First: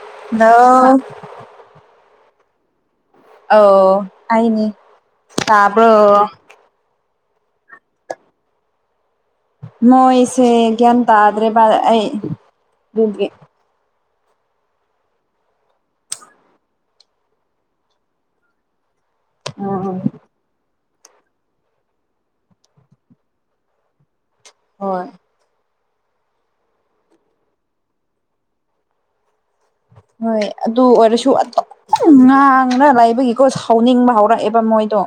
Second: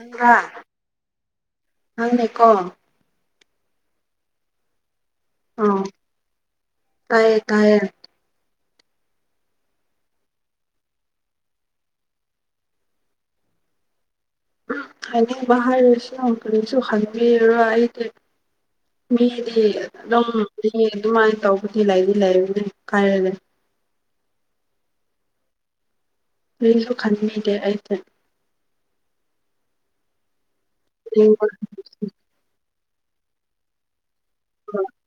ꯅꯪ꯭ꯔꯥ ꯑ ꯑꯥ ꯑ ꯑꯩꯅꯤ ꯇꯕ꯭ꯔꯣ ꯀꯥꯏ ꯀꯥꯏ ꯃꯣꯏꯁꯦ ꯒ꯭ꯌꯥꯟ ꯇꯥꯗ꯭ꯔꯦ ꯚ ꯑꯩ ꯍꯥꯏꯅꯤꯡ ꯍꯥꯏꯔꯔꯁꯨ ꯀꯔꯤꯁꯨ ꯈꯪꯕꯤꯔꯣ ꯑꯩꯗꯤ ꯃꯤꯗꯤꯝ ꯎꯝ ꯑꯦ ꯑꯗꯨꯃꯥꯏꯅ ꯇꯧꯕꯗꯤ ꯂꯩꯗꯤ ꯂꯩꯔꯅꯦ ꯀꯥꯏꯔꯒ ꯍꯣꯏ ꯂꯩꯜꯣ ꯀꯃꯤꯗꯦ ꯑꯗ ꯍꯣꯏ ꯑꯗꯨ ꯑꯣꯏꯔꯁꯨ ꯑꯗꯨ ꯉꯥꯡꯅ ꯂꯩꯥꯏꯕꯒꯤꯀꯣ ꯍꯧꯥꯎꯅꯤꯡꯕ ꯍꯧꯔꯛ ꯑꯦꯕ ꯃꯣꯏꯗꯣ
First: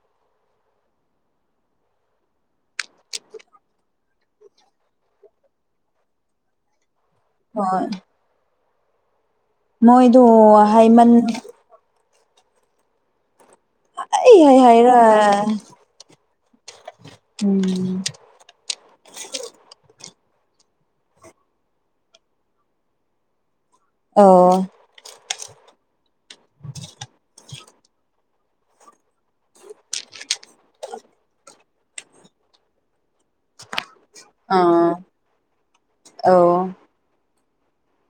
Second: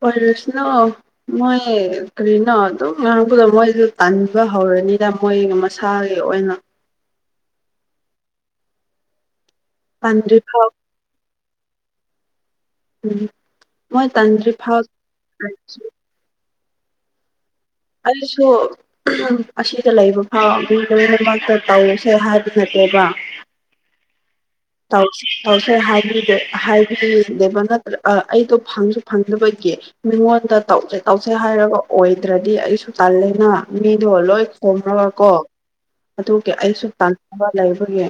ꯄꯔꯁꯅꯣ ꯃꯣꯏ ꯀꯔꯤꯅꯣ ꯑꯗꯨꯝ ꯉꯥꯡꯕꯗꯣ ꯃꯣꯏꯁꯨ ꯇꯥꯟꯕ ꯍꯧꯔꯦ ꯑꯣꯏꯔꯅꯤꯗ ꯃꯣꯏꯒꯤ ꯃꯁꯥꯒꯤ ꯑꯣꯏꯅ ꯍꯣꯏ ꯃꯣꯏꯗꯨ ꯇꯟꯗ꯭ꯔꯤ ꯐꯥꯎ ꯍꯥꯏꯃꯟ ꯎꯝ ꯃꯣꯏ ꯑꯩ ꯇꯟꯗ꯭ꯔꯤ ꯍꯥꯏ ꯐꯥꯎ ꯍꯥꯏꯔ ꯎꯝ ꯑꯗꯨꯁꯨ ꯑꯁꯤꯗ ꯂꯩꯕ ꯍꯥꯎ ꯑꯗꯨ ꯂꯕꯥꯛꯇ ꯇꯧꯁꯦ ꯍꯥꯏꯕ ꯅꯠꯇꯦꯕ ꯑ [unintelligible] ꯁꯔ ꯍꯥꯏꯦꯕ ꯅꯠꯇ꯭ꯔ ꯑꯩꯗꯣ ꯐꯪꯁꯨ ꯐꯪꯗꯕꯒꯤ ꯃꯤꯉꯣꯟ ꯇꯧꯁꯦ ꯇꯧꯁꯦ ꯍꯥꯏꯔꯒ ꯑꯣꯏꯗ꯭ꯔꯗꯤ ꯑꯩꯁꯨ ꯇꯜꯂꯦꯅ ꯑꯗꯣ ꯂꯣꯏ ꯑꯥ ꯈꯣꯅꯒꯀꯣ ꯑꯗꯨꯒꯤ ꯑꯧ ꯑꯩꯁꯨ ꯇ ꯑꯃ ꯂꯩ ꯑꯩꯈꯣꯏꯒꯤ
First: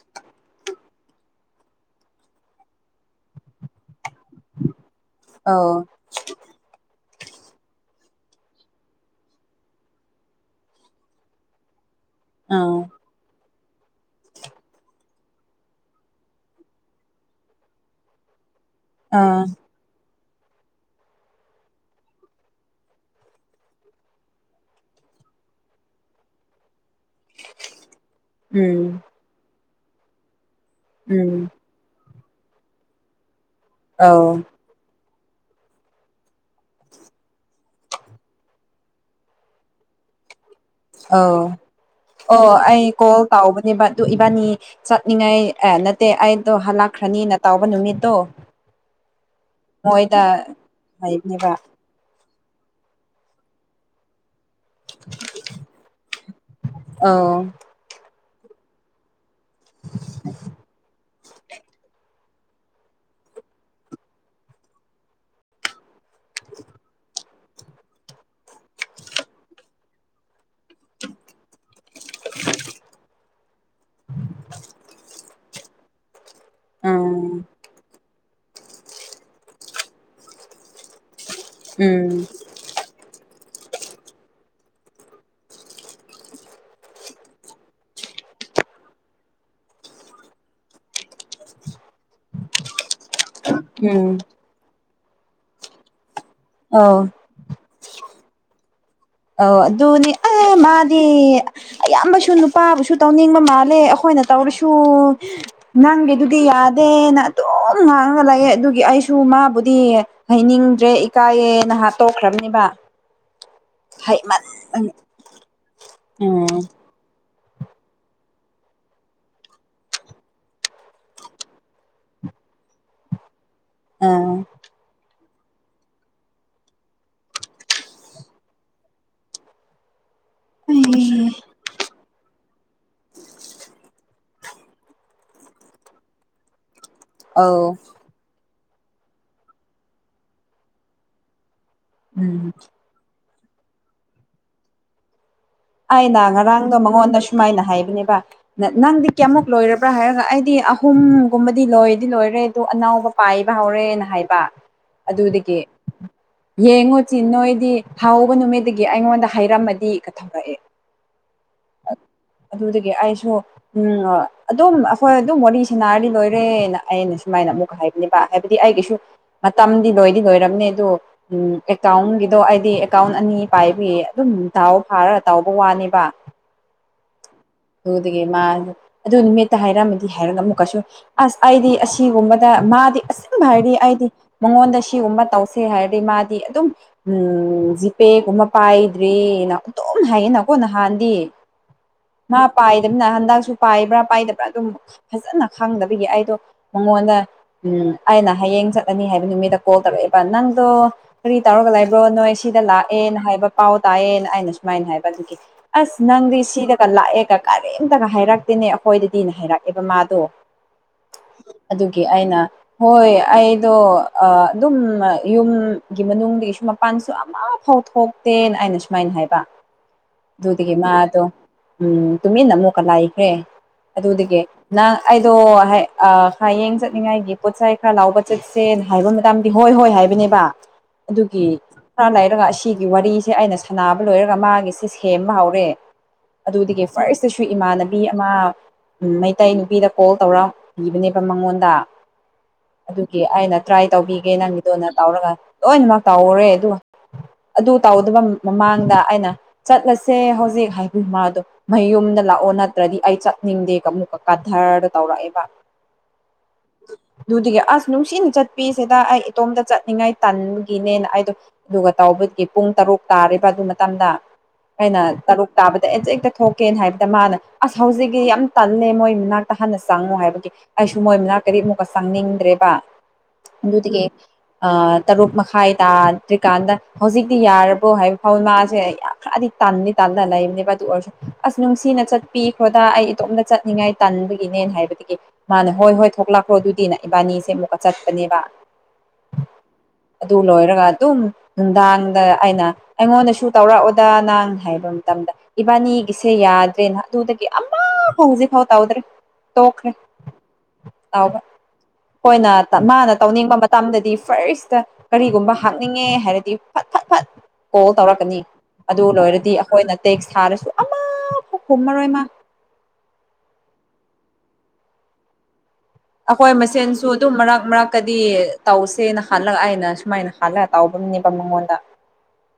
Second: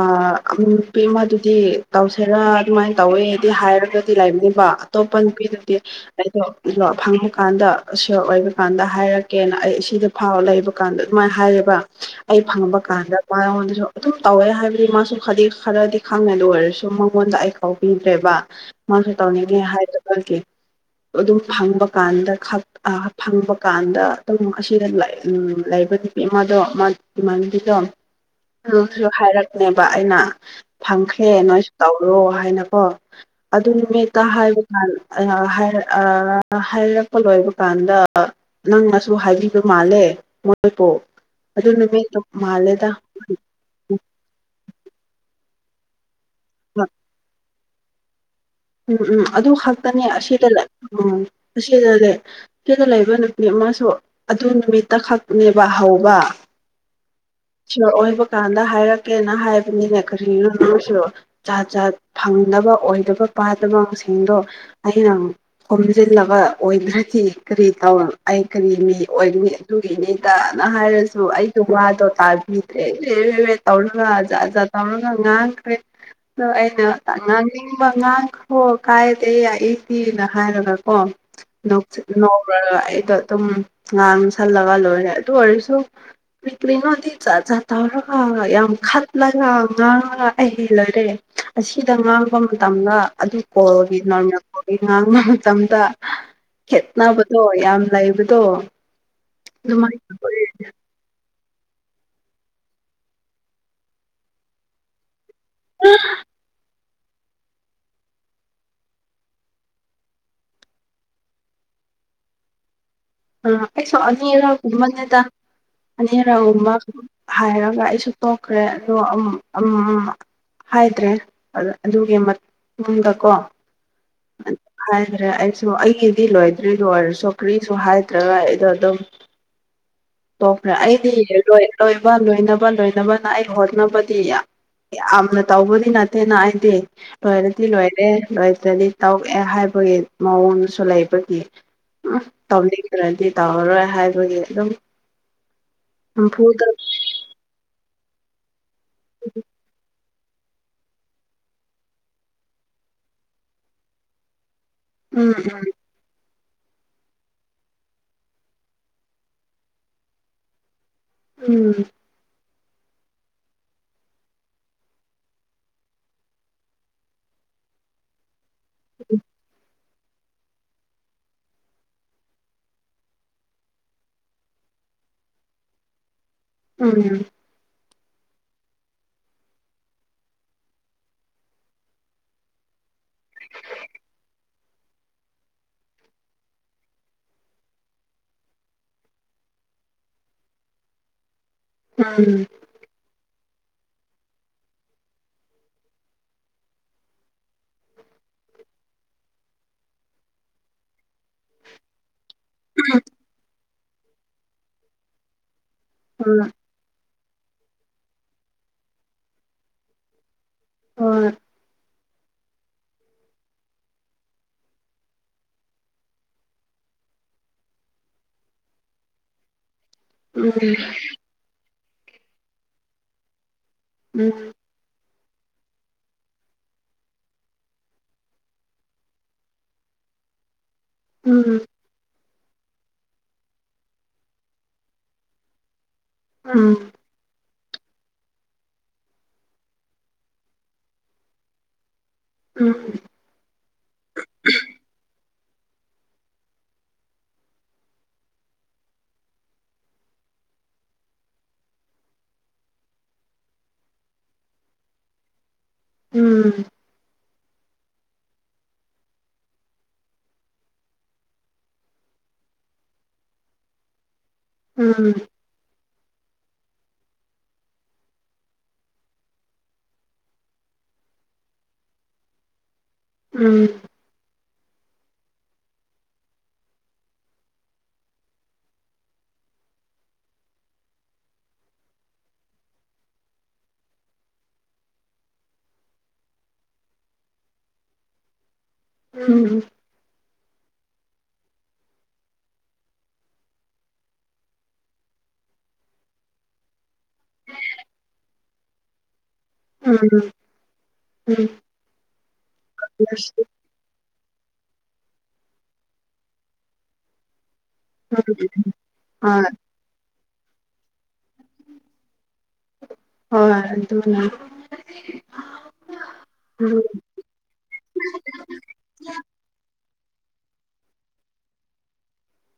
ꯑ ꯅꯨꯄꯤꯃꯗꯨꯗꯤ ꯇꯧꯁꯦꯔꯥ ꯑꯗꯨꯃꯥꯏꯅ ꯇꯧꯋꯦꯗꯤ ꯍꯥꯏꯔꯒ ꯂꯩꯕꯅꯦꯕ ꯑꯇꯣꯞꯄ ꯑꯧ ꯅꯨꯄꯤꯗꯨꯗꯤ ꯑꯩꯗ ꯐꯪ ꯀꯥꯟꯗ ꯁꯤꯌꯣꯔ ꯑꯣꯏꯕ ꯀꯥꯟꯗ ꯍꯥꯏꯔꯛꯀꯦꯅ ꯑꯩ ꯁꯤꯗ ꯐꯥꯎ ꯂꯩꯕ ꯀꯥꯟꯗ ꯑꯗꯨꯃꯥꯏꯅ ꯍꯥꯏꯔꯤꯕ ꯑꯩ ꯑꯥ ꯐꯪꯕ ꯀꯥꯟꯗ ꯃꯉꯣꯟꯗꯁꯨ ꯑꯗꯨꯝ ꯇꯧꯋꯦ ꯍꯥꯏꯕꯗꯤ ꯃꯥꯁꯨ ꯈꯗꯤ ꯈꯔꯗꯤ ꯈꯪꯉꯗ ꯑꯣꯏꯔꯁꯨ ꯃꯉꯣꯟꯗ ꯑꯩ ꯀꯥꯎꯕꯤꯗ꯭ꯔꯦꯕ ꯃꯥꯁꯨ ꯑꯥ ꯇꯧꯅꯤꯡꯉꯦ ꯍꯥꯏꯗ [unintelligible] ꯑꯗꯨꯝ ꯐꯪꯕ ꯀꯥꯟꯗ ꯐꯪꯕ ꯀꯥꯟꯗ ꯑꯗꯨꯝ ꯑꯁꯤꯗ ꯎꯝ ꯍꯥꯏꯕ ꯅꯨꯄꯤ ꯃꯥꯗꯣ ꯃꯥ ꯗꯤꯃꯥꯟꯒꯤꯗꯣ ꯎꯝ ꯑꯗꯨꯁꯨ ꯍꯥꯏꯔꯛꯅꯦꯕ ꯑꯩꯅ ꯐꯪꯈ꯭ꯔꯦ ꯎꯝ ꯅꯣꯏꯁꯨ ꯇꯧꯔꯣ ꯍꯥꯏꯅꯀꯣ ꯑꯗꯨ ꯅꯨꯃꯤꯠꯇ ꯑꯧ ꯍꯥꯏꯕ ꯀꯥꯟ ꯍꯥꯏꯔꯛꯄ ꯂꯣꯏꯕ ꯀꯥꯟꯗ ꯅꯪꯅꯁꯨ ꯍꯥꯏꯕꯤꯕ ꯃꯥꯜꯂꯦ ꯑꯧ ꯑꯗꯨ ꯅꯨꯃꯤꯠꯇꯣ ꯑꯣ ꯑꯩ ꯃꯥꯜꯂꯦꯗ ꯀꯣꯜ ꯇꯥꯎꯕꯅꯦꯕ ꯑꯗꯨ ꯏꯕꯥꯅꯤ ꯆꯠꯅꯤꯡꯉꯥꯏ ꯑꯦ ꯅꯠꯇꯦ ꯑꯩꯗꯣ ꯍꯜꯂꯛꯈ꯭ꯔꯅꯤꯅ ꯇꯥꯎꯕ ꯅꯨꯃꯤꯠꯇꯣ ꯎꯝ ꯎꯝ ꯑꯗꯨ ꯈꯛꯇꯅꯦ ꯃꯣꯏꯗ ꯑꯁꯤꯗ ꯂꯩ ꯎꯝ ꯍꯥꯏꯕꯅꯦꯕ ꯑꯁꯤꯗ ꯂꯩ ꯀꯦꯗ ꯂꯩꯕ ꯅꯨꯄꯤ ꯑꯃꯁꯨ ꯑꯗꯨ ꯅꯨꯃꯤꯠꯇ ꯈꯛꯅꯦꯕ ꯍꯧꯕ ꯑꯧ ꯑꯣꯏꯕ ꯀꯥꯟꯗ ꯍꯥꯏꯔꯛꯀꯦ ꯍꯥꯏꯕꯅꯤꯅ ꯀꯔꯤꯅꯨꯝꯁꯨ ꯆꯥ ꯆꯥ ꯐꯪꯗꯕ ꯑꯣꯏꯗꯕ ꯄꯥꯗꯕꯁꯤꯡꯗꯣ ꯑꯩꯅ ꯈꯣꯝꯖꯤꯜꯂꯕ ꯑꯣꯏꯗ꯭ꯔꯗꯤ ꯀꯔꯤ ꯇꯧ ꯑꯩ ꯀꯔꯤ ꯃꯤ ꯑꯣꯏꯒꯅꯤ ꯑꯗꯨꯒꯤꯅꯤꯗꯅ ꯍꯥꯏꯔꯁꯨ ꯑꯩꯗꯣ ꯋꯥꯗꯣ ꯇꯥꯕꯤꯗꯔꯦ ꯂꯦ ꯂꯦ ꯇꯧꯔꯒ ꯖꯥꯠ ꯖꯥꯠ ꯇꯧꯒ ꯉꯥꯡꯈ꯭ꯔꯦ ꯑꯗꯣ ꯑꯩꯅ ꯎꯝ ꯑꯉꯥꯡꯕ ꯉꯥꯡ ꯍꯣ ꯀꯥꯏꯗꯦ ꯑꯩ ꯌꯥꯏꯗꯤꯤꯅ ꯍꯥꯏꯔꯒ ꯀꯣ ꯎꯝ ꯅꯧꯔꯒ ꯑꯩꯗꯣ ꯑꯗꯨꯝ ꯉꯥꯡꯁꯜꯂꯒ ꯂꯣꯏꯔꯦ ꯑꯗꯨ ꯑꯣꯏꯔꯁꯨ ꯄꯛꯂꯤ ꯅꯣꯗꯤ ꯆ ꯔ ꯌꯥꯝ ꯈ ꯂ ꯑ ꯉ ꯑꯍꯂ ꯔꯦ ꯑꯁꯤꯗ ꯉꯥꯡꯕ ꯃꯇꯝꯗ ꯑꯗꯨ ꯀꯣꯔꯒꯤ ꯎꯝ ꯅꯣꯔꯃꯦꯜ ꯀꯒꯤ ꯉꯥꯡꯕ ꯃꯇꯝꯗ ꯑꯧ ꯈꯦꯠꯅꯕꯗꯣ ꯌꯥꯝ ꯂꯩꯕꯗꯣ ꯑꯧ ꯑꯗꯨꯃꯥꯏꯅ ꯑꯗꯨꯅꯤ ꯑ ꯑꯣꯏ ꯃꯥꯗꯤ ꯑꯌꯥꯝꯕꯁꯨ ꯅꯨꯄꯥꯕꯨꯁꯨ ꯇꯧꯅꯤꯡꯕ ꯃꯥꯜꯂꯦ ꯑꯩꯈꯣꯏꯅ ꯇꯧꯔꯁꯨ ꯅꯪꯒꯦꯗꯨꯗꯤ ꯌꯥꯗꯦꯅ ꯑꯗꯨꯝ ꯉꯥꯡꯉ ꯂꯩꯑꯦ ꯑꯗꯨꯒꯤ ꯑꯩꯁꯨ ꯃꯥꯕꯨꯗꯤ ꯍꯩꯅꯤꯡꯗ꯭ꯔꯦ ꯏꯀꯥꯏꯌꯦ ꯍꯦꯟꯅ ꯍꯥꯠꯇꯣꯛꯈ꯭ꯔꯕꯅꯤꯕ ꯑꯥ ꯑꯩꯁꯨ ꯑꯅꯤꯔꯛꯒꯨꯝꯕꯅꯦꯗ ꯎꯝ ꯑꯅꯤꯔꯒꯨꯝꯕ ꯍꯥꯏꯔꯒ ꯑꯩꯁꯨ ꯇꯣꯛꯈ꯭ꯔꯦ ꯑꯗꯣ ꯎꯝ ꯍꯥꯏꯗ꯭ꯔꯦ ꯑꯗꯨꯒꯤ ꯃꯇꯨꯡꯗꯀꯣ ꯑꯥ ꯍꯥꯏꯈ꯭ꯔꯦ ꯑꯩꯁꯨ ꯑꯩꯒꯤꯗꯤ ꯂꯣꯏꯗ꯭ꯔꯤ ꯂꯣꯏꯔꯁꯨꯣ ꯀꯔꯤꯁꯨ ꯍꯥꯏ ꯅ꯭ꯔꯒ ꯑꯩꯗꯣ ꯑꯗꯨꯝ ꯇꯣꯛꯈ꯭ꯔꯦ ꯑꯩꯗꯤ ꯂꯣꯏ ꯂꯣꯏ ꯂꯣꯏꯅꯕ ꯂꯣꯏꯅꯕꯅ ꯑꯩ ꯍꯣꯠꯅꯕꯗꯤ ꯌꯥꯝꯅ ꯇꯧꯕꯗꯤ ꯅꯠꯇꯦꯅ ꯑꯩꯗꯤ ꯂꯣꯏꯔꯗꯤ ꯑꯧ ꯂꯣꯏꯔꯦ ꯂꯣꯏꯗ꯭ꯔꯗꯤ ꯇꯧꯑꯦ ꯍꯥꯏꯕꯒꯤ ꯃꯑꯣꯡꯁꯨ ꯂꯩꯕꯒꯤ ꯎꯝ ꯇꯧꯅꯤꯡꯗ꯭ꯔꯗꯤ ꯇꯧꯔꯔꯣꯏ ꯍꯥꯏꯕꯒꯤ ꯑꯗꯨꯝ ꯑꯩꯅ ꯅꯝꯐꯨꯗ ꯉꯔꯥꯡꯗꯣ ꯃꯉꯣꯟꯗ ꯁꯨꯃꯥꯏꯅ ꯍꯥꯏꯕꯅꯦꯕ ꯅꯪꯗꯤ ꯀꯌꯥꯃꯨꯛ ꯂꯣꯏꯔꯕ꯭ꯔꯥ ꯍꯥꯏꯔꯒ ꯑꯩꯗꯤ ꯑꯍꯨꯝꯒꯨꯝꯕꯗꯤ ꯂꯣꯏꯗꯤ ꯂꯣꯏꯔꯦ ꯑꯗꯨ ꯑꯅꯥꯎꯕ ꯄꯥꯏꯕ ꯍꯧꯔꯦꯅ ꯍꯥꯏꯕ ꯎꯝ ꯑꯗꯨꯗꯒꯤ ꯌꯦꯡꯉꯨꯁꯤ ꯅꯣꯏꯗꯤ ꯍꯥꯎꯧꯕ ꯅꯨꯃꯤꯠꯇꯒꯤ ꯑꯩꯉꯣꯟꯗ ꯍꯥꯏꯔꯝꯃꯗꯤ ꯊꯧꯔꯛꯑꯦ ꯎꯝ ꯑꯗꯨꯗꯒꯤ ꯑꯩꯁꯨ ꯎꯝ ꯑꯗꯨꯝ ꯑꯩꯈꯣꯏ ꯑꯗꯨꯝ ꯋꯥꯔꯤ ꯁꯟꯅꯔꯗꯤ ꯂꯣꯏꯔꯦꯅ ꯑꯩꯅ ꯁꯨꯃꯥꯏ ꯑꯩꯅ ꯑꯃꯨꯛ ꯍꯥꯏꯕꯅꯦꯕ ꯍꯥꯏꯕꯗꯤ ꯑꯩꯒꯤꯁꯨ ꯃꯇꯝꯗꯤ ꯂꯣꯏ ꯂꯣꯏꯔꯝꯅꯦ ꯑꯗꯣ ꯎ ꯑꯦꯀꯥꯎꯟꯒꯤꯗꯣ ꯍꯥꯏꯗꯤ ꯑꯦꯀꯥꯎꯟ ꯑꯅꯤ ꯄꯥꯏꯕꯤ ꯑꯗꯨꯝ ꯗꯥꯥꯎ ꯐꯥꯔ ꯇꯥꯎꯕ ꯋꯥꯅꯦꯕ ꯎꯝ ꯑꯗꯨꯗꯒꯤ ꯃꯥ ꯑꯗꯨ ꯅꯨꯃꯤꯠꯇ ꯍꯥꯏꯔꯛꯑꯝꯃꯗꯤ ꯍꯥꯏꯔꯒ ꯑꯃꯨꯛ ꯀꯩꯁꯨ ꯑꯁ ꯑꯩꯗꯤ ꯑꯁꯤꯒꯨꯝꯕꯗ ꯃꯥꯗꯤ ꯑꯆꯨꯝꯕ ꯍꯥꯏꯔꯗꯤ ꯑꯩꯗꯤ ꯃꯉꯣꯟꯗ ꯁꯤꯒꯨꯝꯕ ꯇꯧꯁꯦ ꯍꯥꯏꯔꯗꯤ ꯃꯥꯗꯤ ꯑꯗꯨꯝ ꯖꯤꯄꯦꯒꯨꯝꯕ ꯄꯥꯏꯗ꯭ꯔꯔꯤꯅ ꯑꯗꯨꯝ ꯍꯥꯏꯌꯦꯅꯀꯣ ꯅꯍꯥꯟꯗꯤ ꯎꯝ ꯃꯥ ꯄꯥꯏꯗꯃꯤ ꯍꯟꯗꯁꯨ ꯄꯥꯏꯕ꯭ꯔꯥ ꯄꯥꯏꯗꯕ꯭ꯔꯥ ꯑꯗꯨꯝ ꯐꯖꯅ ꯈꯪꯗꯕꯒꯤ ꯑꯩꯗꯣ ꯃꯉꯣꯟꯗ ꯎ ꯑꯩꯅ ꯍꯥꯏꯌꯦ ꯆꯠꯂꯅꯤ ꯍꯥꯏꯕ ꯅꯨꯃꯤꯠꯇ ꯀꯣꯜ ꯇꯧꯔꯛꯑꯦꯕ ꯅꯪꯗꯣ ꯀꯔꯤ ꯇꯧꯔꯒ ꯂꯩꯕ꯭ꯔꯣ ꯅꯣꯏ ꯁꯤꯗ ꯂꯥꯛꯑꯦꯅ ꯍꯥꯏꯕ ꯄꯥꯎ ꯇꯥꯏꯑꯦꯅ ꯑꯩꯅ ꯁꯨꯃꯥꯏꯅ ꯍꯥꯏꯕ ꯑꯗꯨꯒꯤ ꯑꯁ ꯅꯪꯗꯤ ꯎꯝ ꯁꯤꯗꯒ ꯂꯥꯛꯑꯦꯒ ꯀꯔꯤꯝꯇꯒ ꯍꯥꯏꯔꯛꯇꯦꯅꯦ ꯑꯩꯈꯣꯏꯗꯗꯤꯅꯦ ꯍꯥꯏꯔꯛꯑꯦꯕ ꯃꯥꯗꯣ ꯑꯣ ꯑꯗꯨꯒꯤ ꯑꯩꯅ ꯍꯣꯏ ꯑꯩꯗꯣ ꯑꯗꯨꯝ ꯌꯨꯝꯒꯤ ꯃꯅꯨꯡꯗꯒꯤ ꯁꯨꯝ ꯃꯄꯥꯟ ꯑꯃ ꯐꯥꯎ ꯊꯣꯛꯇꯦꯅ ꯑꯩꯅ ꯁꯨꯃꯥꯏꯅ ꯍꯥꯏꯕ ꯎꯝ ꯑꯗꯨꯗꯒꯤ ꯃꯥꯗꯣ ꯎꯝ ꯇꯨꯃꯤꯟꯅ ꯑꯃꯨꯛꯀ ꯂꯥꯛꯈ꯭ꯔꯦ ꯑꯗ ꯎꯝ ꯍꯧꯗꯤꯒ ꯅ ꯑꯩꯗꯣ ꯍꯌꯦꯡ ꯆꯠꯅꯤꯡꯉꯥꯏꯒꯤ ꯄꯣꯠꯆꯥꯏ ꯈꯔ ꯂꯥꯎꯕ ꯆꯠꯁꯦ ꯍꯥꯏꯕ ꯃꯗꯥꯝꯗꯤ ꯍꯣꯏ ꯍꯣꯏ ꯍꯥꯏ ꯍꯥꯏꯕꯅꯦꯕ ꯑꯗꯨꯒꯤ ꯎꯝ ꯁꯇꯥꯔꯥꯏꯠ ꯅꯠꯇꯔꯒ ꯑꯁꯤꯒꯤ ꯋꯥꯔꯤꯁꯦ ꯑꯩꯅ ꯁꯥꯟꯅꯕ ꯂꯣꯏꯔꯒ ꯃꯥꯒꯤꯁꯦ ꯁꯦꯝꯕ ꯍꯧꯔꯦ ꯎꯝ ꯑꯗꯨꯗꯒꯤ ꯐꯥ ꯨ ꯏꯃꯥꯟꯅꯕꯤ ꯑꯃ ꯃꯩꯇꯩ ꯅꯨꯄꯤꯗ ꯀꯣꯜ ꯇꯧꯔꯕꯤꯕꯅꯦꯕ ꯃꯉꯣꯟꯗ ꯎꯝ ꯎꯝ ꯎꯝ ꯎꯝ ꯑꯗꯨꯒꯤ ꯑꯩꯅ ꯇ꯭ꯔꯥꯏ ꯇꯧꯕꯤꯒꯦ ꯅꯪꯒꯤꯗꯣꯅ ꯇꯧꯔꯒ ꯂꯣꯏꯅꯃꯛ ꯇꯥꯎꯎꯔꯦ ꯑꯗꯨꯒ ꯑꯗꯨ ꯇꯧꯗꯕ ꯃꯃꯥꯡꯗ ꯑꯩꯅ ꯆꯠꯂꯁꯦ ꯍꯧꯖꯤꯛ ꯍꯥꯏꯕꯤ ꯃꯌꯨꯝꯗ ꯂꯥꯛꯑꯣ ꯅꯠꯇ꯭ꯔꯗꯤ ꯑꯩ ꯆꯠꯅꯤꯡꯗꯦꯒ ꯑꯃꯨꯛꯀ ꯀꯥꯙꯔꯗ ꯇꯧꯔꯛꯑꯦꯕ ꯎꯝ ꯑꯗꯨꯗꯨꯒꯤ ꯑꯁ ꯅꯨꯡꯁꯤꯅ ꯆꯠꯄꯤꯁꯤꯗ ꯑꯩ ꯏꯇꯣꯝꯇ ꯆꯠꯅꯤꯡꯉꯥꯏ ꯇꯟꯒꯤꯅꯦꯅ ꯑꯩꯗꯣ ꯑꯗꯨꯒ ꯇꯧꯕ ꯍꯧꯀꯤ ꯄꯨꯡ ꯇꯔꯨꯛ ꯇꯥꯔꯤꯕ ꯑꯗꯨ ꯃꯇꯝꯗ ꯑꯩꯅ ꯇꯔꯨꯛ ꯇꯥꯕꯗ ꯊꯣꯛꯀꯦꯅ ꯍꯥꯏꯕꯗ ꯃꯥꯅ ꯑꯁ ꯍꯧꯖꯤꯛꯤ ꯌꯥꯝ ꯇꯜꯂꯦ ꯃꯣꯏ ꯃꯅꯥꯛꯇ ꯍꯥꯟꯟꯅ ꯆꯪꯉꯨ ꯍꯥꯏꯕꯒꯤ ꯑꯩꯁꯨ ꯃꯣꯏ ꯃꯅꯥꯛ ꯀꯔꯤ ꯑꯃꯨꯛꯀ ꯆꯪꯅꯤꯡꯗ꯭ꯔꯦꯕ ꯎꯝ ꯑꯗꯨꯗꯒꯤ ꯇꯔꯨꯛ ꯃꯈꯥꯏ ꯇꯥꯗ꯭ꯔꯤꯀꯥꯟꯗ ꯍꯧꯖꯤꯛꯇꯤ ꯌꯥꯔꯕꯣ ꯍꯥꯏꯕ ꯐꯥꯎꯋ ꯃꯥꯁꯦ ꯈꯔꯗꯤ ꯇꯥꯟꯅꯤ ꯇꯥꯟꯗ ꯂ ꯇ ꯑꯁ ꯅꯨꯡꯁꯤꯅ ꯆꯠꯄꯤꯈ꯭ꯔꯣꯗꯥ ꯑꯩ ꯏꯇꯣꯝꯇ ꯆꯠꯅꯤꯡꯉꯥꯏ ꯇꯟꯕꯒꯤꯅꯦꯅ ꯍꯥꯏꯕꯗꯒꯤ ꯃꯥꯅ ꯍꯣꯏ ꯍꯣꯏ ꯊꯣꯛꯂꯛꯈ꯭ꯔꯣ ꯑꯗꯨꯗꯤꯅꯦ ꯏꯕꯥꯅꯤꯁꯦ ꯑꯃꯨꯛꯀ ꯆꯠꯄꯅꯦꯕ ꯎꯝ ꯑꯗꯨ ꯂꯣꯏꯔꯒ ꯑꯗꯨꯝ ꯅꯨꯡꯗꯥꯡꯗ ꯑꯩꯅ ꯑꯩꯉꯣꯟꯗꯁꯨ ꯇꯧꯔꯛꯑꯣꯗꯥ ꯅꯪ ꯍꯥꯏꯕ ꯑꯃꯇ ꯏꯕꯥꯅꯤꯒꯤꯁꯦ ꯌꯥꯗ꯭ꯔꯦꯅ ꯑꯗꯨꯗꯒꯤ ꯑꯃꯐꯥꯎ ꯍꯧꯖꯤꯛ ꯐꯥꯎ ꯇꯥꯎꯗ꯭ꯔꯦ ꯇꯣꯛꯈ꯭ꯔꯦ ꯎꯝ ꯎꯝ ꯑꯩꯈꯣꯏꯅ ꯃꯥꯅ ꯇꯧꯅꯤꯡꯕ ꯃꯇꯝꯗꯗꯤ ꯐꯥꯔꯁꯇ ꯀꯔꯤꯒꯨꯝꯕ ꯍꯥꯞꯅꯤꯡꯉꯦ ꯍꯥꯏꯔꯗꯤ ꯐꯠ ꯐꯠ ꯐꯠ ꯀꯣꯜ ꯇꯧꯔꯛꯀꯅꯤ ꯑꯗꯨ ꯍꯣꯏ ꯂꯣꯏꯔꯗꯤ ꯑꯩꯈꯣꯏꯅ ꯇꯦꯛꯁ ꯊꯥꯔꯁꯨ ꯑꯥ ꯍꯣꯃꯔꯣꯏꯃ ꯍꯣꯏ ꯑꯗꯨ ꯑꯩꯈꯣꯏ ꯃꯁꯦꯟꯁꯨ ꯑꯗꯨꯝ ꯃꯔꯛ ꯃꯔꯛꯀꯗꯤ ꯇꯧꯁꯦꯅ ꯍꯜꯂꯛ ꯍꯥꯏꯅ ꯁꯨꯃꯥꯏꯅ ꯍꯥꯜꯂꯒ ꯇꯥꯎꯕꯅꯦꯕ ꯃꯉꯣꯟꯗ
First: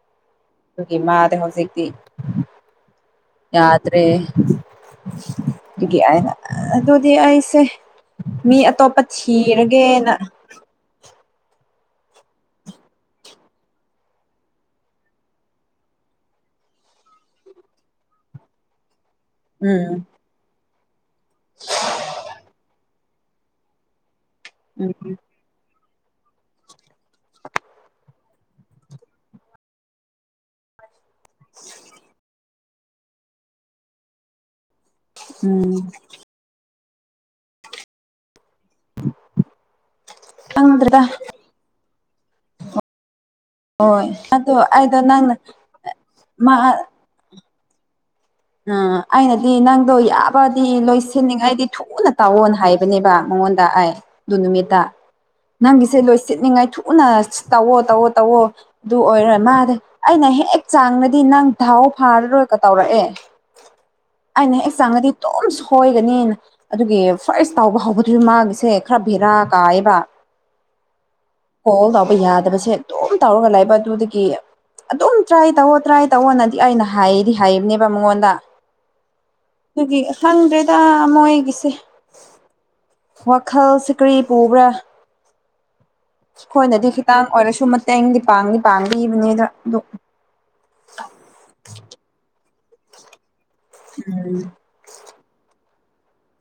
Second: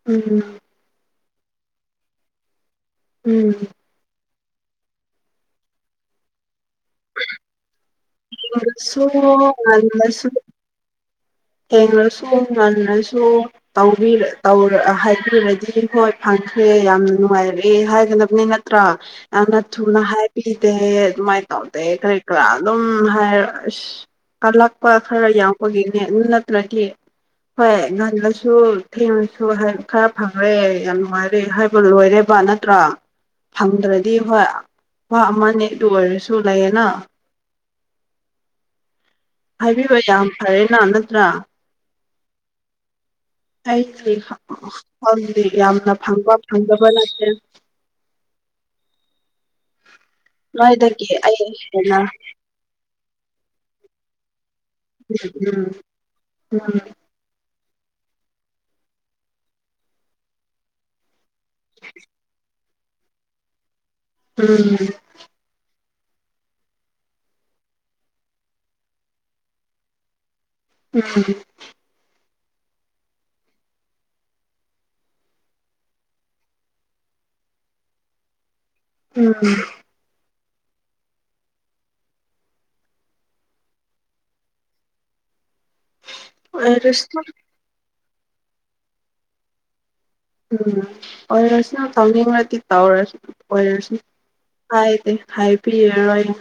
ꯎꯝ ꯒꯤ ꯃꯥꯗꯦ ꯍꯧꯖꯤꯛꯇꯗꯤ ꯎꯝ ꯌꯥꯗ꯭ꯔꯦ ꯑꯣꯁꯦ ꯃꯤ ꯑꯇꯣꯞꯄ ꯏꯪꯉꯁꯨ ꯊꯤꯔꯒꯦꯅ ꯉꯜꯂꯁꯨ ꯊꯦꯡꯂꯁꯨ ꯉꯜꯂꯁꯨ ꯍꯥꯏꯕꯤꯔꯗꯤ ꯍꯣꯏ ꯐꯪ ꯁꯦ ꯌꯥꯝ ꯅꯨꯡꯉꯥꯏꯔꯦ ꯍꯥꯏꯒꯗꯕꯅꯤ ꯅꯠꯇ꯭ꯔꯥ ꯌꯥꯝꯅ ꯎꯝ ꯊꯨꯅ ꯍꯥꯏꯕꯤꯗꯦ ꯑꯗꯨꯃꯥꯏꯅ ꯇꯧꯗꯦ ꯀꯔꯤ ꯀꯔꯥ ꯑꯗꯨꯝ ꯎꯝ ꯍꯥꯏ ꯑꯁ ꯎꯝ ꯀꯜꯂꯛꯄ ꯈꯔ ꯌꯥꯎꯕꯒꯤꯅꯦ ꯑꯗꯨ ꯅꯠꯇ꯭ꯔꯗꯤ ꯍꯣꯏ ꯉꯒꯟꯁꯨ ꯊꯤꯝꯁꯨ ꯈꯔ ꯐꯔꯦ ꯌꯥꯝ ꯅꯨꯡꯉꯥꯏꯔꯦ ꯍꯥꯏꯕ ꯂꯣꯏꯔꯦꯕ ꯅꯠꯇ꯭ꯔꯥ ꯐꯪꯗ꯭ꯔꯗꯤ ꯍꯣꯏ ꯋꯥ ꯑꯃꯅꯦ ꯎꯝ ꯑꯗꯨ ꯑꯣꯏꯔꯁꯨ ꯂꯩꯌꯦꯦꯅ ꯍꯥꯏꯕꯤꯕ ꯌꯥꯝ ꯐꯔꯦꯅ ꯈꯪꯗ꯭ꯔꯦꯗ ꯅꯠꯇ꯭ꯔꯥ ꯍꯣꯏ ꯑꯗꯣ ꯑꯩꯗꯣ ꯅꯪꯅ ꯑꯩꯗꯤꯪꯗꯤ ꯌꯥꯝꯅ ꯐꯪꯕ ꯐꯪꯗꯕ ꯅꯠꯇꯦ ꯎꯝ ꯑꯩꯅꯗꯤ ꯅꯪꯗꯣ ꯌꯥꯕꯗꯤ ꯅꯣꯏꯗꯒꯤ ꯑꯩ ꯂꯣꯏꯁꯤꯟꯅꯤꯡꯉꯥꯏꯗꯤ ꯍꯦꯟꯅ ꯊꯨꯅ ꯇꯥꯛꯑꯣꯅ ꯍꯥꯏꯕꯅꯦꯕ ꯑꯩꯉꯣꯟꯗ ꯑꯩ ꯑꯗꯨ ꯅꯨꯃꯤꯠꯇ ꯎꯝ ꯅꯪꯒꯤꯁꯦ ꯂꯣꯏ ꯁꯤꯠꯅꯤꯡꯉꯥꯏ ꯎꯝ ꯊꯨꯅ ꯇꯧꯋꯣ ꯇꯧꯋꯣ ꯇꯧꯋꯣ ꯑꯗꯨ ꯑꯣꯏꯔꯣꯏ ꯃꯥꯗꯤ ꯑꯩꯅ ꯍꯦꯛ ꯆꯥꯡꯅ ꯗꯤ ꯅꯪ ꯥꯎ ꯐꯥꯔꯔꯣꯏꯒ ꯇꯧꯔꯛꯑꯦ ꯑꯅꯦ ꯎꯝ ꯆꯒꯗꯤ ꯇ ꯁꯣꯏꯒꯅꯤꯅ ꯑꯗꯨꯒꯤ ꯐ꯭ꯔꯦꯁ ꯇꯥꯎꯕ ꯍꯧꯧꯕꯗꯨꯔꯤꯕ ꯃꯥꯒꯤꯁꯦ ꯈꯔ ꯚꯦꯔꯥ ꯀꯥꯏꯌꯦꯕ ꯎꯝ ꯀꯣꯜ ꯇꯎꯕ ꯌꯥꯗꯕꯁꯦ ꯑꯗꯨꯝ ꯇꯧꯔꯒ ꯂꯩꯕ ꯑꯗꯨꯗꯒꯤ ꯑꯗꯨꯝ ꯇ꯭ꯔꯥꯏ ꯇꯧꯑꯣ ꯇ꯭ꯔꯥꯏ ꯇꯧꯑꯣꯅꯗꯤ ꯑꯩꯅ ꯍꯥꯏꯗꯤ ꯍꯥꯏꯕꯅꯦꯕ ꯃꯉꯣꯟꯗ ꯎꯝ ꯑꯗꯨꯒꯤ ꯈꯪꯗ꯭ꯔꯦꯗ ꯃꯣꯏꯒꯤꯁꯦ ꯋꯥꯈꯜ ꯁꯤꯀ꯭ꯔꯤ ꯄꯨꯕ꯭ꯔꯥ ꯑꯩꯈꯣꯏꯅꯗꯤ ꯈꯤꯇꯪ ꯑꯣꯏꯔꯁꯅꯨ ꯑꯣꯏꯔꯁꯨ ꯃꯇꯦꯡꯗꯤ ꯄꯥꯡꯗꯤ ꯄꯥꯡꯕꯤꯕꯅꯤꯗ ꯑꯗꯨ ꯎꯝ ꯑꯣꯏꯔꯁꯨꯅ ꯊꯧꯅꯤꯡꯉꯗꯤ ꯇꯧꯔꯁꯤ ꯑꯣꯏꯔꯁꯤ ꯍꯥꯏꯗꯤꯦ ꯍꯥꯏꯕꯤꯔꯔꯣꯏ ꯑ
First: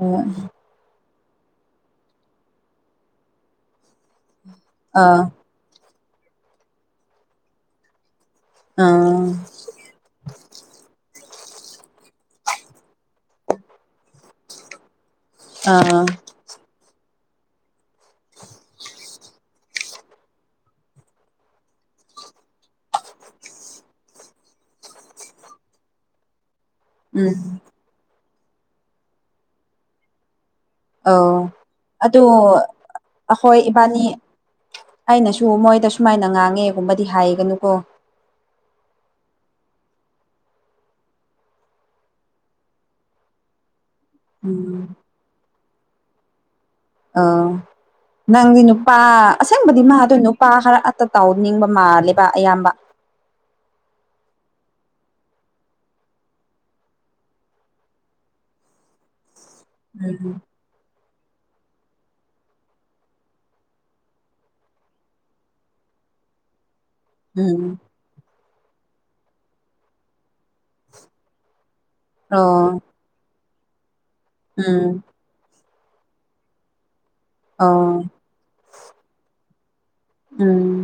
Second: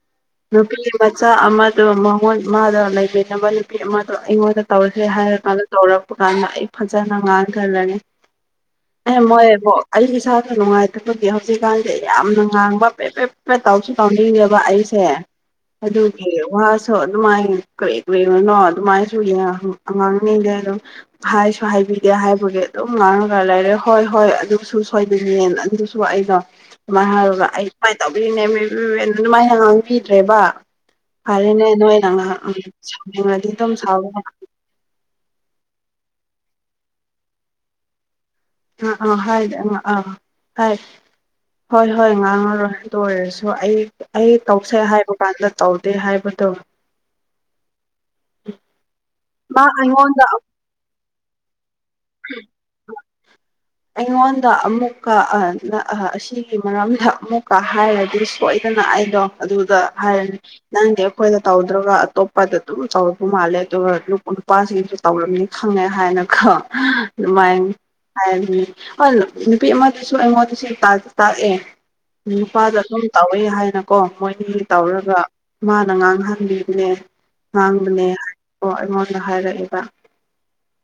ꯑꯣ ꯃꯆꯥ ꯑꯃꯗꯣ ꯃꯉꯣꯟ ꯃꯥꯗ ꯂꯩꯕꯤꯅꯕ ꯅꯨꯄꯤ ꯑꯃꯗꯣ ꯑꯩꯉꯣꯟꯗ ꯇꯧꯁ꯭ꯔꯦ ꯑꯥ ꯍꯥꯏꯔ ꯀꯥꯟꯗ ꯇꯧꯔꯛꯄ ꯀꯥꯟꯗ ꯑꯩ ꯐꯖꯅ ꯉꯥꯡꯈꯜꯂꯅꯤ ꯑꯦ ꯑꯥ ꯃꯣꯏ ꯑ ꯁꯥꯥꯣ ꯅꯅꯨꯡꯉꯥꯏ ꯇꯣꯍ ꯍꯧꯖꯤꯛꯀꯥꯟꯁꯦ ꯌꯥꯝꯅ ꯉꯥꯡꯕ ꯄꯦ ꯄꯦ ꯄꯦꯠ ꯇꯧꯁꯨ ꯇꯥꯎꯅꯤꯡꯉꯦꯕ ꯑꯩꯁꯦ ꯑꯥ ꯑꯗꯨꯒꯤ ꯋꯥꯁꯨꯣ ꯑꯗꯨꯃꯥꯏꯅ ꯀꯔꯤ ꯀꯔꯤꯅꯅꯣ ꯑꯗꯨꯃꯥꯏꯅꯁꯨꯉꯉꯥꯡꯅꯤꯡꯗꯦ ꯑꯗꯨꯝ ꯍꯥꯏꯁꯨ ꯍꯥꯏꯕꯤꯗꯦ ꯍꯥꯏꯕ ꯒꯤ ꯑꯗꯨꯝ ꯉꯥꯡꯅꯒ ꯂꯩꯔꯦ ꯍꯣꯏ ꯍꯣꯏ ꯑꯗꯨꯁꯨ ꯁꯣꯏꯗꯅꯦꯅ ꯑꯗꯨꯁꯨ ꯑꯩꯩꯅꯣ ꯁꯨꯥꯏꯅ ꯎꯝ ꯍꯥꯏꯔꯒ ꯑꯩ ꯁꯨꯃꯥꯏꯅ ꯇꯧꯕꯤꯔꯤꯅꯦ ꯃꯥꯏꯅ ꯉꯥꯡꯕꯤꯗ꯭ꯔꯦꯕ ꯑꯧ ꯐꯔꯦꯅꯦ ꯑꯗꯣ ꯅꯣꯏꯗꯍꯥꯛꯅꯤꯡꯉꯗꯤ ꯑꯩꯈꯣꯏ ꯑꯗꯨꯝ ꯏꯕꯥꯅꯤ ꯁꯥꯎꯋꯦ ꯑꯩꯅꯁꯨ ꯃꯣꯏꯗ ꯁꯨꯃꯥꯏꯅ ꯉꯥꯡꯉꯦꯒꯨꯝꯕꯗꯤ ꯍꯥꯏꯒꯅꯨꯀꯣ ꯑꯥ ꯑꯥ ꯍꯥꯏ ꯑ ꯑꯥ ꯍꯥꯏ ꯍꯣꯏ ꯍꯣꯏ ꯉꯥꯡꯉꯔꯣꯏ ꯂꯣꯏꯔꯁꯨ ꯑꯩ ꯑꯩ ꯇꯧꯁꯦ ꯎꯝ ꯍꯥꯏꯕ ꯀꯥꯟꯗ ꯇꯧꯗꯦ ꯍꯥꯏꯕꯗꯣ ꯑ ꯅꯪꯒꯤ ꯅꯨꯄꯥ ꯃꯥ ꯑꯁꯦꯡꯕꯗꯤ ꯃꯥꯗꯣ ꯑꯩꯉꯣꯟꯗ ꯅꯨꯄꯥ ꯈꯔ ꯑꯠꯇ ꯇꯥꯎ ꯅꯤꯡꯕ ꯃꯥ ꯑꯩꯉꯣꯟꯗ ꯑꯃꯨꯛ ꯑꯁꯤꯒꯤ ꯃꯔꯝꯗ ꯑꯃꯨꯛꯀ ꯍꯥꯏꯔꯗꯤ ꯁꯣꯏꯗꯅ ꯑꯩ ꯣ ꯑꯗꯨꯗ ꯎꯝ ꯍꯥꯏꯔꯅꯤ ꯅꯪꯗꯤ ꯑꯩꯈꯣꯏꯅ ꯇꯧꯗ꯭ꯔꯒ ꯑꯇꯣꯞꯄꯗ ꯑꯗꯨꯝ ꯇꯧꯔꯨ ꯃꯥꯜꯂꯦ ꯑꯗꯨꯒ ꯅꯨꯄꯥꯁꯤꯡꯁꯨ ꯇꯧꯔꯝꯅꯤ ꯈꯪꯉꯦ ꯍꯥꯏꯅ ꯣ ꯎꯝ ꯑꯗꯨꯃꯥꯏꯅ ꯍꯥꯏ ꯑ ꯅꯨꯄꯤ ꯑꯃꯗꯁꯨ ꯑꯩꯉꯣꯟꯗꯁꯨ ꯇꯥꯛꯑꯦ ꯅꯨꯄꯥꯗ ꯑꯣ ꯑꯗꯨꯝ ꯇ ꯊꯣꯛꯦ ꯍꯥꯏꯅꯀꯣ ꯃꯣꯏꯒꯤ ꯎꯝ ꯇꯧꯔꯒ ꯃꯥꯅ ꯉꯥꯡꯍꯟꯕꯤꯕꯅꯦ ꯑꯣ ꯉꯥꯡꯕꯅꯦ ꯑꯣ ꯑꯩꯉꯣꯟꯗ ꯍꯥꯏꯔꯛꯑꯦꯕ ꯎꯝ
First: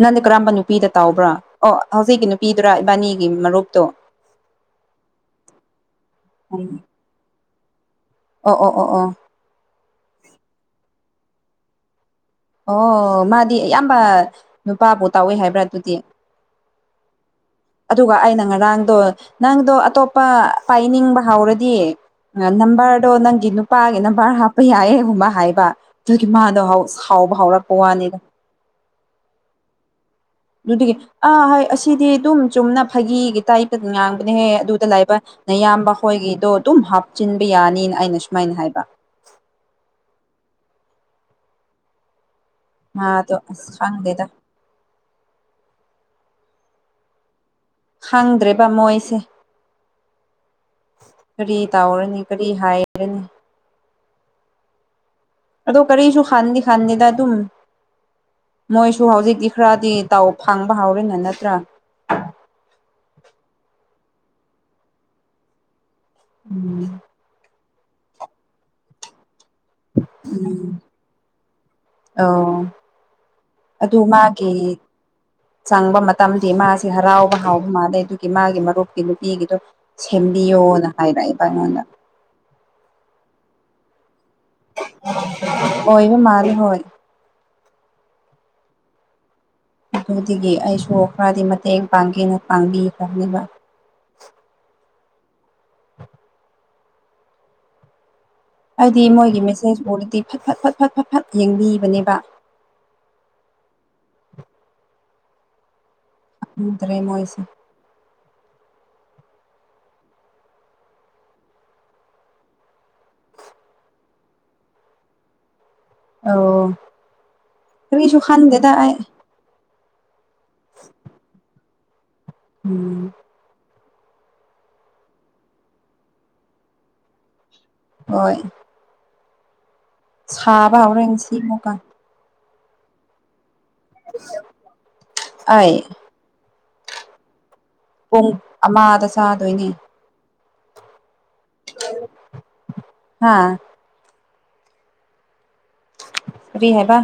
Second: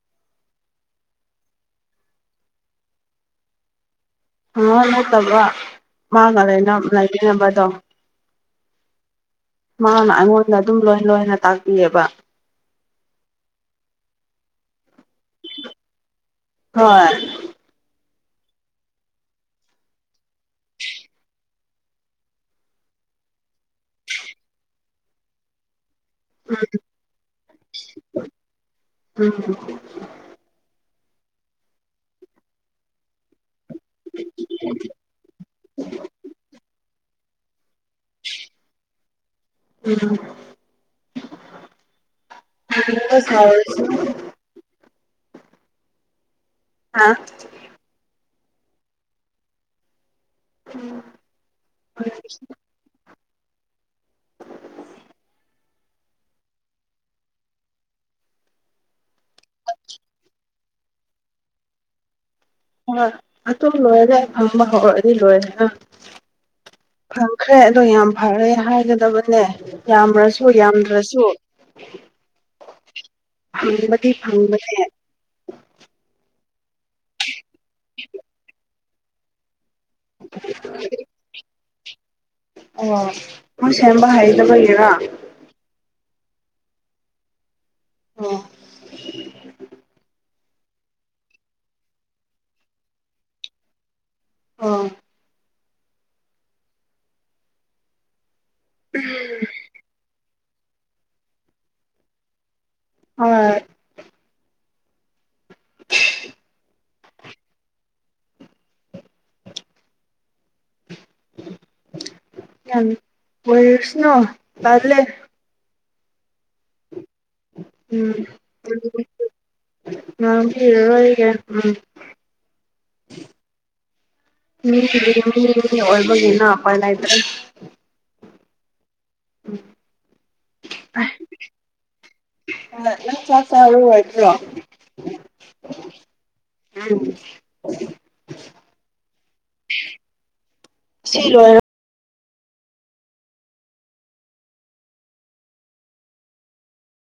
ꯅꯪꯗꯤ ꯀꯔꯝꯕ ꯅꯨꯄꯤꯗ ꯇꯥꯎꯕ꯭ꯔꯥ ꯑꯣ ꯍꯧꯖꯤꯛꯀꯤ ꯅꯨꯄꯤꯗꯨꯔ ꯏꯕꯥꯅꯤꯒꯤ ꯃꯔꯨꯞꯇꯣ ꯍꯉꯣ ꯅꯠꯇꯕ ꯃꯥꯅ ꯑꯣ ꯂꯩꯦꯅ ꯂꯩꯕꯤꯅꯕꯗꯣ ꯑꯣ ꯑꯣ ꯑꯣ ꯃꯥꯅ ꯑꯩꯉꯣꯟꯗ ꯑꯗꯨꯝ ꯂꯣꯏꯅ ꯂꯣꯏꯅ ꯇꯥꯛꯄꯤꯑꯕ ꯑꯣ ꯃꯥꯗꯤ ꯑꯌꯥꯝꯕ ꯅꯨꯄꯥꯕꯨ ꯇꯥꯎꯋꯏ ꯍꯥꯏꯕ꯭ꯔꯥ ꯑꯗꯨꯗꯤ ꯍꯣꯏ ꯑꯗꯨꯒ ꯑꯩꯅ ꯉꯔꯥꯡꯗꯣ ꯅꯪꯗꯣ ꯑꯇꯣꯞꯄ ꯄꯥꯏꯅꯤꯡꯕ ꯍꯧꯎꯔꯗꯤ ꯅꯝꯕꯔꯗꯣ ꯅꯪꯒꯤ ꯅꯨꯄꯥꯒꯤ ꯅꯝꯕꯔ ꯍꯥꯞꯄ ꯌꯥꯏꯌꯦꯒꯨꯝꯕ ꯍꯥꯏꯕ ꯑꯗꯨꯒꯤ ꯃꯥꯗꯣ ꯍꯥꯎꯕ ꯍꯧꯥꯎꯔꯛꯄ ꯋꯥꯅꯤꯗ ꯎꯝ ꯑꯗꯨꯒꯤ ꯑꯥ ꯑꯁꯤꯗꯤ ꯑꯗꯨꯝ ꯆꯨꯝꯅ ꯐꯥꯒꯤꯒꯤ ꯇꯥꯏꯞ ꯉꯥꯡꯕꯅꯦꯍꯦ ꯑꯗꯨꯗ ꯂꯥꯛꯕ ꯅꯌꯥꯝꯕ ꯑꯩꯈꯣꯏꯒꯤꯗꯣ ꯑꯗꯨꯝꯞ ꯆꯤꯟꯕ ꯌꯥꯅꯤꯅ ꯑꯩꯅ ꯁꯨꯃꯥꯏꯅ ꯍꯥꯏꯕ ꯎꯝ ꯁꯨ ꯃꯥꯗꯣ ꯑꯁ ꯈꯪꯗꯦꯗ [unintelligible] ꯑꯥ ꯈꯪꯗ꯭ꯔꯦꯕ ꯃꯣꯏꯁꯦ ꯀꯔꯤ ꯇꯥꯎꯔꯅꯤ ꯀꯔꯤ ꯍꯥꯏꯔꯅꯤ ꯑꯗꯣ ꯀꯔꯤꯁꯨꯨ ꯈꯥꯟꯗ ꯈꯥꯟꯗꯦꯗ ꯑꯗꯨꯝ ꯃꯣꯏꯁꯨ ꯍꯧꯖꯤꯛꯇꯤ ꯈꯔꯗꯤ ꯇꯥꯎ ꯐꯪꯕ ꯍꯧꯎꯔꯦꯅ ꯅꯠꯇ꯭ꯔꯥ ꯑꯗꯨꯝ ꯂꯣꯏꯔꯦ ꯍꯪꯕ ꯍꯧꯔꯛꯗꯤ ꯂꯣꯏꯔꯦꯍꯦ ꯎꯝ ꯑꯗꯣ ꯌꯥꯝ ꯐꯔꯦ ꯍꯥꯏꯒꯗꯕꯅꯦ ꯌꯥꯝ꯭ꯔꯁꯨ ꯌꯥꯝꯗ꯭ꯔꯁꯨ ꯑꯣ ꯑꯗꯨ ꯐꯪꯕꯗꯤ ꯃꯥꯒꯤ ꯐꯪꯕꯅꯦ ꯗꯤ ꯃꯥꯁꯤꯦ ꯍꯔꯥꯎꯕ ꯍꯥꯎꯕ ꯃꯥꯥꯟꯅꯩ ꯑꯗꯨꯒꯤ ꯃꯥꯒꯤ ꯃꯔꯨꯞꯀꯤ ꯅꯨꯄꯤꯒꯤꯗꯣ ꯁꯦꯝꯕꯤꯌꯣꯅ ꯍꯥꯏꯔꯛꯏꯕꯉꯣꯟꯗ ꯑꯣ ꯃꯣꯏ ꯁꯦꯝꯕ ꯍꯩꯗꯕꯒꯤꯔ ꯃꯥꯔꯤ ꯍꯣꯏ ꯑꯣ ꯁꯤꯒꯤ ꯑꯩꯁꯨ ꯈꯔꯗꯤ ꯃꯇꯦꯡ ꯄꯥꯡꯒꯦꯅ ꯄꯥꯡꯕꯤꯈ꯭ꯔꯅꯦꯕ ꯑꯥ ꯍꯥꯏꯗꯤ ꯃꯣꯏꯒꯤ ꯃꯦꯁꯦꯁꯄꯨꯗꯗꯤ ꯐꯠ ꯐꯠ ꯐꯠ ꯐꯠ ꯐꯠ ꯐꯠ ꯌꯦꯡꯕꯤꯕꯅꯦꯕ ꯑꯥ [unintelligible] ꯗꯦ ꯃꯣꯏꯁꯦ ꯌꯥꯝ ꯑꯣꯏꯣꯏꯁꯅꯣ ꯇꯂꯦ ꯀꯔꯤꯁꯨ ꯈꯥꯟꯗꯦꯗ ꯑꯩ ꯉ ꯐ [unintelligible] ꯑꯣꯏꯒꯦ ꯎꯝ ꯎꯝ ꯃꯤ ꯑꯣꯜꯕꯒ ꯌꯦꯅ ꯍꯥꯄꯂꯗ꯭ꯔꯦ ꯍꯣꯏ ꯎꯝ ꯁꯕ ꯍꯧꯔꯛꯁꯤ ꯃꯨꯀꯥ ꯑꯪ ꯆꯥꯛ ꯆꯔꯔꯣꯗ꯭ꯔꯣ ꯑ ꯑꯩ ꯄꯨꯡ ꯑꯃꯗ ꯆꯥꯗꯣꯏꯅꯤ ꯁꯤ ꯂꯣꯏꯔꯣ ꯍꯥꯥ ꯀꯔꯤ ꯍꯥꯏꯕ